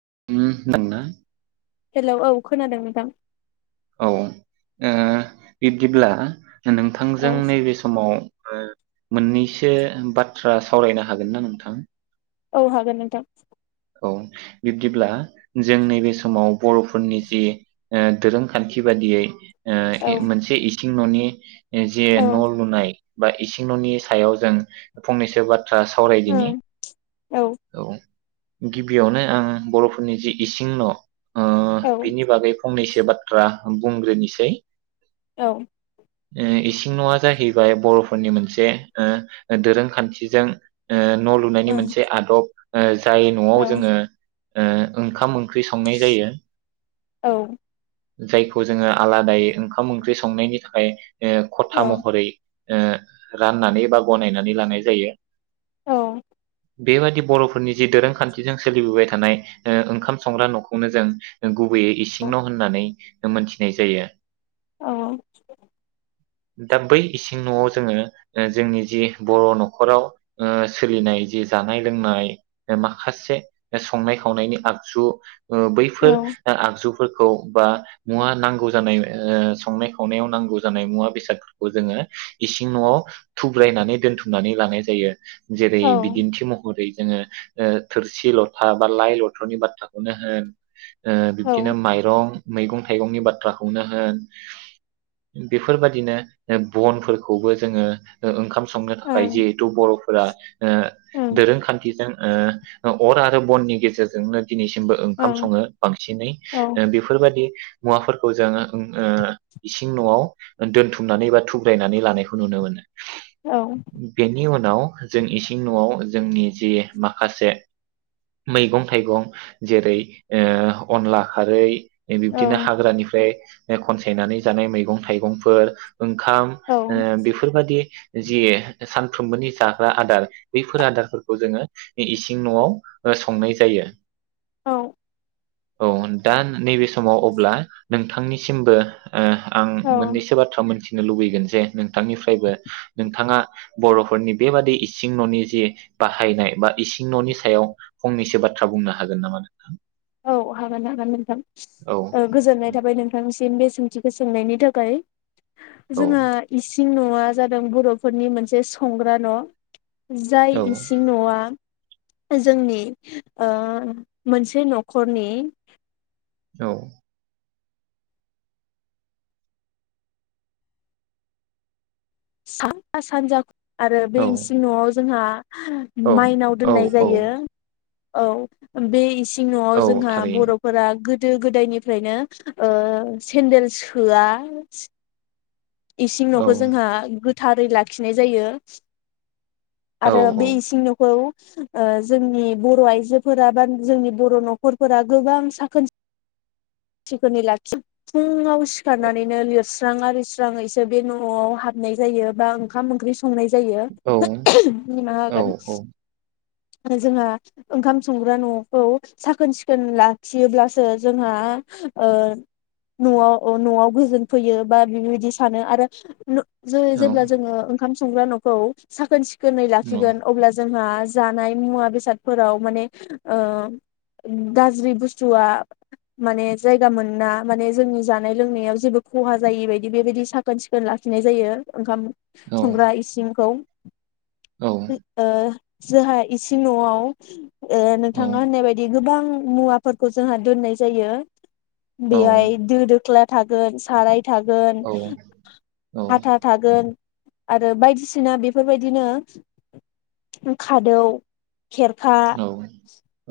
[unintelligible] Hello औ खोनादों नोंथां। औ ओ बिब्दिब्ला नोंथांजों औ नैबे समाव मोननैसो बाथ्रा सावरायनो हागोन ना नोंथां? औ हागोन नोंथां। औ बिब्दिब्ला जों नैबे समाव बर'फोरनि जि दोरोंखान्थि बादियै ओ औ इ मोनसे इस सिं न'नि जे औ न' लुनाय बा इसिं न'नि सायाव जों फंनैसो बा थ्रा सावरायदिनि ओं औ गिबियावनो आं बर'फोरनि जि इसिं न' ओ औ बिनि बागै फंनैसो सो बाथ्रा बुंग्रोनिसै औ। ओ इसिं न'आ जाहैबाय बर'फोरनि मोनसेओ दोरोंखान्थिजों ओ न' लुनायनि औ मोनसे आदब ओ। जाय न'आव औ जोङो ओ ओंखाम ओं ख्रि संनाय जायो। औ जायखौ जोङो आलादायै ओंखाम ओंख्रि संनायनि थाखाय। ओ औ खथा महरै। ओ राननानै बा गनायनानै लानाय जायो। औ। बेबायदि बर'फोरनि। जि दोरोंखान्थिजों सोलिबोबाय थानाय ओ ओंखाम संग्रा न'खौनो जों गुबैयै इसिं न' होननानै मोनथिनाय जायो। औ औ। दा बै इसिं न'आव जोङो ओ जोंनि जि बर' न'खराव ओ सोलिनाय जि जानाय लोंनाय माखासे संनाय खावनायनि आगजु ओ औ बैफोर आगजुफोरखौ खौ बा मुवा नांगौ जानाय ओ संनाय खावनायाव नांगौ जानाय मुवा बेसादफोरखौ जोङो इसिं न'आव थुब्रायनानै दोनथुमनानै लानाय जायो‌। जेरै बिदिन्थि महरै जोङो ओ थोरसि लथा बा लाइ लथ'नि बाथ्राखौनो होन ओ औ ओं औ बिबदिनो माइरं मैगं थाइगंनि बाथ्राखौनो होन बेफोरबादिनो ओ बनफोरखौबो जोङो ओ ओंखाम संनो औ थाखाय जिहेथु बर'फोरा ओ दोरोंखान्थिजों अर आरो बननि गेजेरजोंनो दिनैसिमबो ओंखाम सङो बांसिनै बेफोरबायदि मुवाफोरखौ जों ओ इसिं न'आव दोनथुमनानै बा थुुब्रायनानै लानायखौ नुनो मोनो। बेनि अन नाव जों इसिं न'आव जोंनि जि माखासे मैगं थाइगं जेरै ओ अनला खारै ए बिब्दिनो हाग्रानिफ्राय ओ खनसायनानै जानाय मैगं थाइगंफोर ओंखाम औ बेफोरबादि जि सानफ्रोमबोनि जाग्रा आदार बैफोर आदारफोरखौ जोङो इसिं न'आव संनाय जायो औ औ दा नैबे समाव अब्ला नोंथांनिसिमबो आं औ मोननैसो बाथ्रा मोनथि लुबैगोन जे नोंथांनिफ्रायबो नोंथाङा बर'फोरनि बेबादि इसिं न'नि जि बाहायनाय बा इसिं न'नि सायाव फंनैसो बाथ्रा बुंनो हागोन नामा नोंथां औ हागोन हागोन नोंथां औ गोजोननाय थाबाय नोंथांसिम बेसे सोंथिखौ सोंनायनि थाखाय औ जोङो इसिं न'आ जादों बर'फोरनि मोनसे संग्रा न' जाय इसिं न'आ जोंनि ओ मोनसे न'ख नखरनि [unintelligible] सा सानजा आरो औ बे इसिं न'आव जोंहा औ माइनाव औ दोननाय औ जायो औ बे इसिं सिङाव औ जोंहा थारैनो बर'फोरा गोदो गोदायनिफ्रायनो ओ सेन्देल सोआ इसिं न'खौ जोंहा गोथारै लाखिनाय जायो। औ आरो बे इसिं न'खौ ओ जोंनि बर' आइजोफोरा बा जोंनि बर' न'खरफोरा गोबां साखोन सिखोनै लाखियो फुङाव सिखारनानैनो लिर लिरस्रां [unintelligible] स्राङैसो बे न'आव हाबनाय जायो बा ओंखाम ओंख्रि सङो संनाय जायो औ निमाहा औ होगोन औ जोंहा ओंखाम संग्रा न'खौ साखोन सिखोन लाखियोब्लासो जोंहा न'आव न'आव गोजोन फैयो बा बेबायदि सानो आरो जे औ जेब्ला जोंङो ओंखाम संग्रा न'खौ साखोन सिखोन सिखोनै लाखिगोन अब्ला जों ङा जानाय मुवा बेसादफोराव माने ओ गाज्रि बुुस्थुवा माने जायगा मोनोना जोंनि जानाय लोंनायाव जेबो खहा जायिबादि बेबायदि साखोन सिखोन लाखिनाय जायो ओंखाम संग्रा इसिंखौ । ओ जोहा इसिं न'आव ओ नोंथाङा होननाय बायदि गोबां ङ मुवाफोरखौ जोंहा दोननाय जायो । बेयाय दो दोख्ला थागोन साराय थागोन औ औ हाथा थागोन आरो बायदिसिना बेफोरबायदिनो खादौ खेरखा उम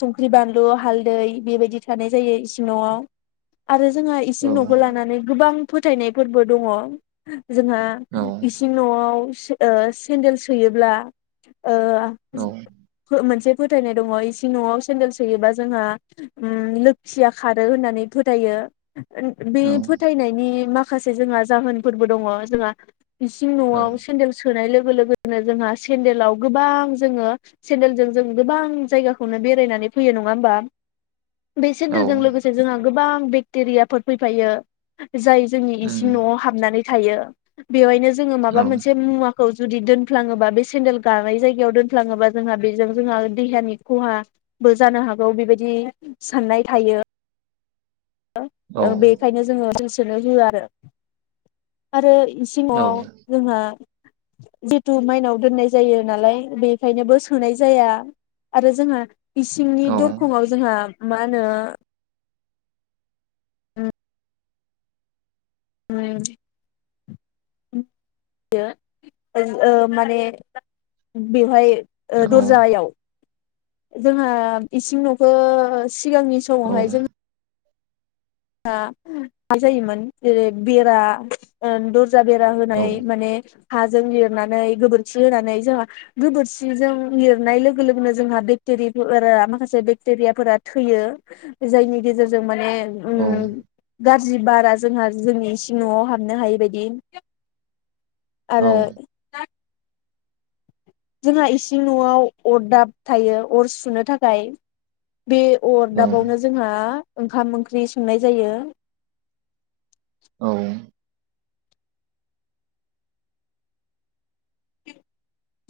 संख्रि बान लु हालदै बेबायदि थानाय जायो इसिं न'आव । आरो जोंहा इसिं न'खौ लानानै गोबां फोथायनायब फोरबो दङ । जोंहा इसिं न'आव सि ओ सेन्देल सोयोब्ला ओ औ उम औ हो मोनसे फोथायनाय दङ इसिं न'आव सेन्देल सोयोबा जोंहा उम लोगखिया खारो होननानै फोथायो । बे फोथायनायनि माख खासे जोंहा जाहोनफोरबो दङ जोंहा इसिं औ न'आव सेन्देल सो सोनाय लोगो लोगोनो जोंहा सेन्देलाव गोबां जोङो सेन्देलजों जों गोबां जायगाखौनो बेरायनानै फैयो नङा होमबा? बे औ सेडेलजों लोगोसे जोंहा गोबां बेक्टेरियाफोर फैफायो जायज जोंनि इसिं न'आव हाबनानै थायो बेवहाय नो जोङो माबा मोनसे मुवा खौ जुदि दोनफ्लाङोबा बे सेन्देल गानाय जायगायाव दोनफ्लाङोबा जोंहा बेजों जोंहा देहानि खहाबो जानो हागौ बेबायदि साननाय थायो । ओ ओं बेखायनो जोङो। सोनो होआ आरो आरो। इसिं न'आव जोंहा। जिथु माइनाव दोननाय जायो नालाय बेखायनोबो सोनाय जाया आरो जोंहा। इसिंनि दरखंआव जोंहा। माहोनो। माने बेवहाय ओ दरजायाव। जोंहा इसिं नखो। सिगांनि समावहाय जों। [unintelligible] सोया बेरा होनाय माने। हाजों लिरनानै गोबोरखि होनानै जोंहा गोबोरखिजों लिरनाय लोगो लोगोनो जोंहा बेक्टेरि माखासे बेक्टेरियाफोरा थैयो जायनि गेजेरजों माने औ। जि बारा जोंहा जोंनि इसिं नआव हाबनो हायै बायदि। आरो। जोंहा इसिं नआव अर दाब थायो अर सुनो थाखाय। बे अर दाबावनो जोंहा। ओंखाम ओंख्रि संनाय जायो। औ।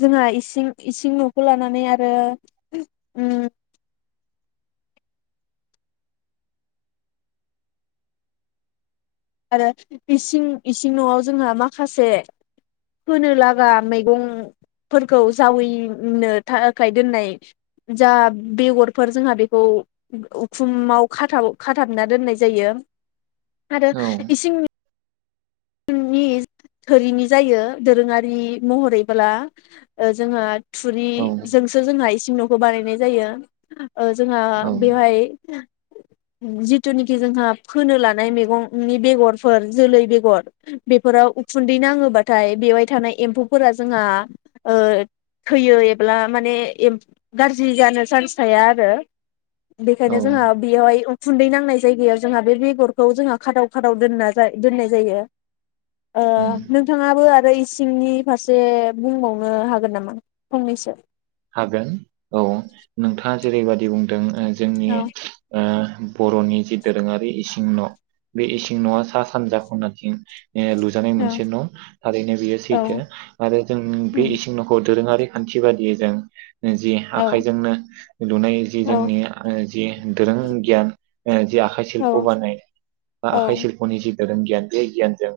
जोंहा इसिं इसिं नखौ लानानै आरो उम। आरो इसिं इसिं नआव जोंहा माखासे होनो लागा मैगंफोरखौ जावैनो थाखाय दोननाय जा बेगरफोर जोंहा बेखौ उखुमाव खाथाब खाथाबना दोननाय जायो आरो इसिं। नि थोरिनि जायो दोरोङारि महरैब्ला जोंहा। थुरिजोंसो जोंहा इसिं न बानायनाय जायो। ओ जोंहा बेवहाय जिथुनिखि जोंहा फोनो लानाय मैगंनि बेगरफोर जोलै बेगर बेफोराव उखुन्दै नाङोबाथाय बेवहाय थानाय एम्फौफोरा जोंहा ओ थैयो एब्ला माने एम्फ गाज्रि जानो चान्स थाया आरो। औ औ बेखायनो जोंहा बेयावहाय खुन्दै नांनाय जायगायाव जोंहा बे बेगरखौ जोंहा खादाव खादाव दोनना दोननाय जायो। ओ उम नोंथाङाबो आरो सिंनि फारसे बुंबावनो हागोन नामा फंनैसो। हागोन औ नोंथाङा जेरैबायादि बुंदों आं जोंनि औ ओ बरनि जि दोरोङारि इसिं न बे इसिं नआ सा सानजा खनाथिं ए लुजानाय औ मोनसे न थारैनो बेयो सैथो औ आरो जों बे उम इसिं नखौ दोरोङारि खान्थि बायदियै जों [inaudible] नो जि औ आखाइजोंनो लुनाय जि औ जोंनि ओ जि दोरों गियान ओ जि आखाइशिल्प औ बानायनाय बा औ आखाइशिल्पनि जि दोरों गियान बे गियानजों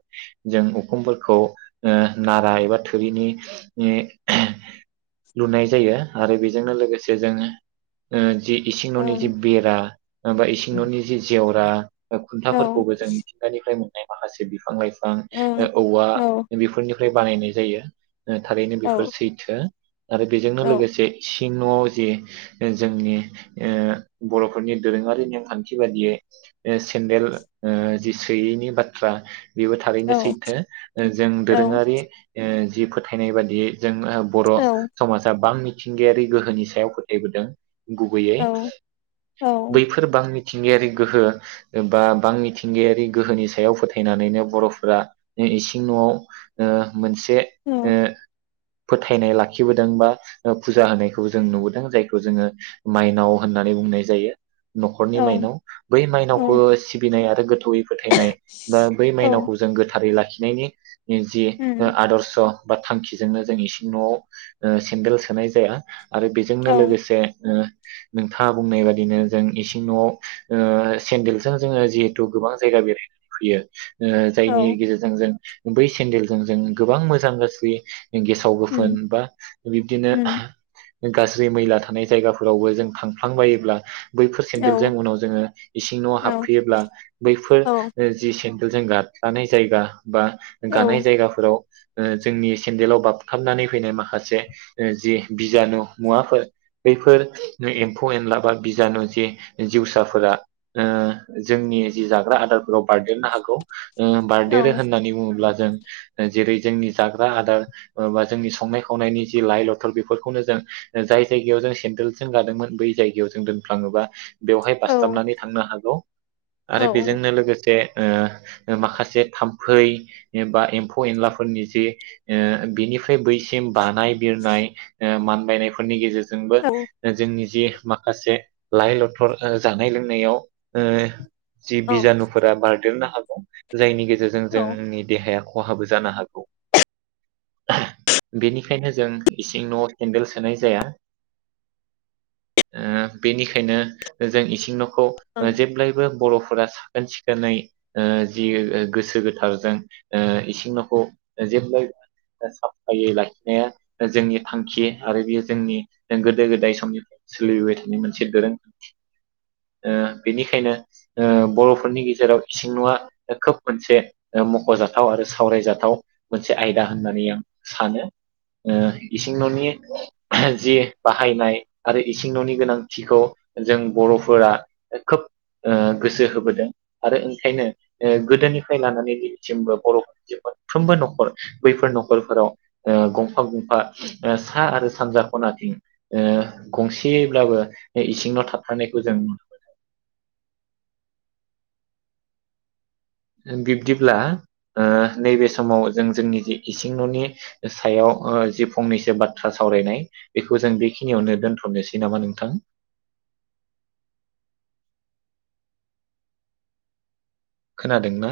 जों उखुमफोरखौ ओ नारा एबा थोरिनि-नि लुनाय जायो आरो बेजोंनो लोगोसे जोङो ओ जि इसिं औ न'नि जे बेरा बा इसिं न'नि जि जेव बा ओ औ खुन्थाफोरखौबो जों मिथिंगानिफ्राय मोन नाय माखासे बिफां लाय फां औ ओ औवा औ बेफोरनि फ्राय बानायनाय जायो। ओ थारैनो औ बेफोर सैथो । आरो बेजोंनो औ लोगोसे इसिं न'आव जे जोंनि ओ बर'फोरनि दोरोङारि नेमखान्थि बायदियै सेन्देल ओ जि सोयैनि बाथ्रा बेबो थारैनो सैथो जों दोरोङारि ओ जि फोथायनाय बादियै जों बर' सा बां मिथिंगायारि गोहोनि सायाव फोथायबोदों। गुबैयै औ बैफोर बांनि मिथिंगायारि गोहो बा बां मिथिंगायारि गोहोनि सायाव फोथायनानैनो बर'फोरा इसिं न'आव ओ मोनसे ओ फोथायनाय लाखि खिबोदों बा फुजा होनायखौ जों नुबोदों जायखौ जोङो माइनाव होननानै बुंनाय जायो। औ न'खरनि माइनाव बै माइनावखौ सिबिनाय आ दा गोथ थौयै फोथायनाय बा बै माइनावखौ जों गोथारै लाखि खिनायनि जि आदर्श बा थांखिजोंनो जों इसिं न'आव ओ सेन्देल सोनाय जाया। आरो बेजोंनो लोगोसे ओ नोंथाङा बुंनाय बादिनो जों इसिं न'आव ओ सेन्देलजों जोङो जिहेथु गोबां जायगा बेरायनानै फैयो ओ जायनि गेजेरजों जों बै सेन्देलजों जों गोबां मोजां गाज्रि गेसाव गोफोन बिबदिनो गाज्रि मैला थानाय जायगाफोरावबो जों थांफ्लांबायोब्ला बैफोर सेन्देलजों उनाव जोङो इसिं न'आव हाबफैयोब्ला बैफोर ओ जि सेन जों गादलानाय जायगा बा गानाय जायगाफोराव जोंनि सेन्देलाव बाबथाबनानै फैनाय माखा खासे ओ जि बिजानु मुवाफोर बैफोर ओ एम्फौ एनला बा बिजानु जि जिउसाफोरा ओ जोंनि जि जाग्रा आदारफोराव बारदेरनो हागौ ओ बारदेरो होननानै बुङोब्ला जों जेरै जोंनि जाग्रा आदार बा जोंनि संनाय खावनायनि जि लाइ लथर बेफोरखौनो जों ओ जाय जायगायाव जों सेन्देलजों गादोंमोन बै जायगायाव जों दोनफ्लाङोबा बेवहाय बासथाबनानै थांनो हागौ आरो बेजोंनो लोगोसे ओ ओ माखासे थाम्फै बा एम्फौ एनलाफोरनि जे ओ बिनिफ्राय बैसि बानाय बिरनाय ओ मान बायनायफोरनि गेजेर जोंबो ओ जोंनि जे माखासे लइ लथर ओ जानाय लोंनायाव ओ जि बिजानुफोरा बारदेरनो हा जायनि गेजेर जों जोंनि देहाया ख खहाबो जानो हागौ। बेनिखायनो जों इसिं न'आव सेन्देल सोनाय जाया ओ बेनिखायनो जों इसिं न' खौ ओ ओं जेब्लायबो बर'फोरा साखोन सिखोनै ओ जि ओ गोसो गोथारजों ओ इसिं न'खौ ओ जेब्लबो ओ साब फायै लाखिनाया ओ जोंनि थांखि आरो बेयो जोंनि गोदो गोदाय समनि सोलिबोबाय थानाय मोनसे दोरों ओ बेनिखायनो ओ बर'फोरनि गेजेराव इसिं न'आ खोब मोनसे ओ मख'जाथाव आरो सावरायजाथाव मोनसे आयदा होननानै आं सानो ओ इसिं न'नि जि बाहायनाय आरो इसिं न'नि गोनांथिखौ जों बर'फोरा खोब ओ गोसो होबोदों आरो ओंखायनो ओ गोदोनिफ्राय लानानै दिनैसिमबो बर'फोरनि मोनफ्रोमबो नखर बैफोर न'खर ख'रफोराव ओ गंफा गंफा ओ सा आरो सानजा खनाथिं ओ गंसेब्लाबो ए इसिं न' थाथारानायखौ जों नुनो मोनो। ओम बिब्दिब्ला ओ नैबे समाव जों जोंनि जे इसिं न'नि सायाव ओ जि फंनैसो बाथ्रा सावरायनाय बेखौ जों बेखिनियावनो दोनथ'नोसै नामा नोंथां। खोनादों ना?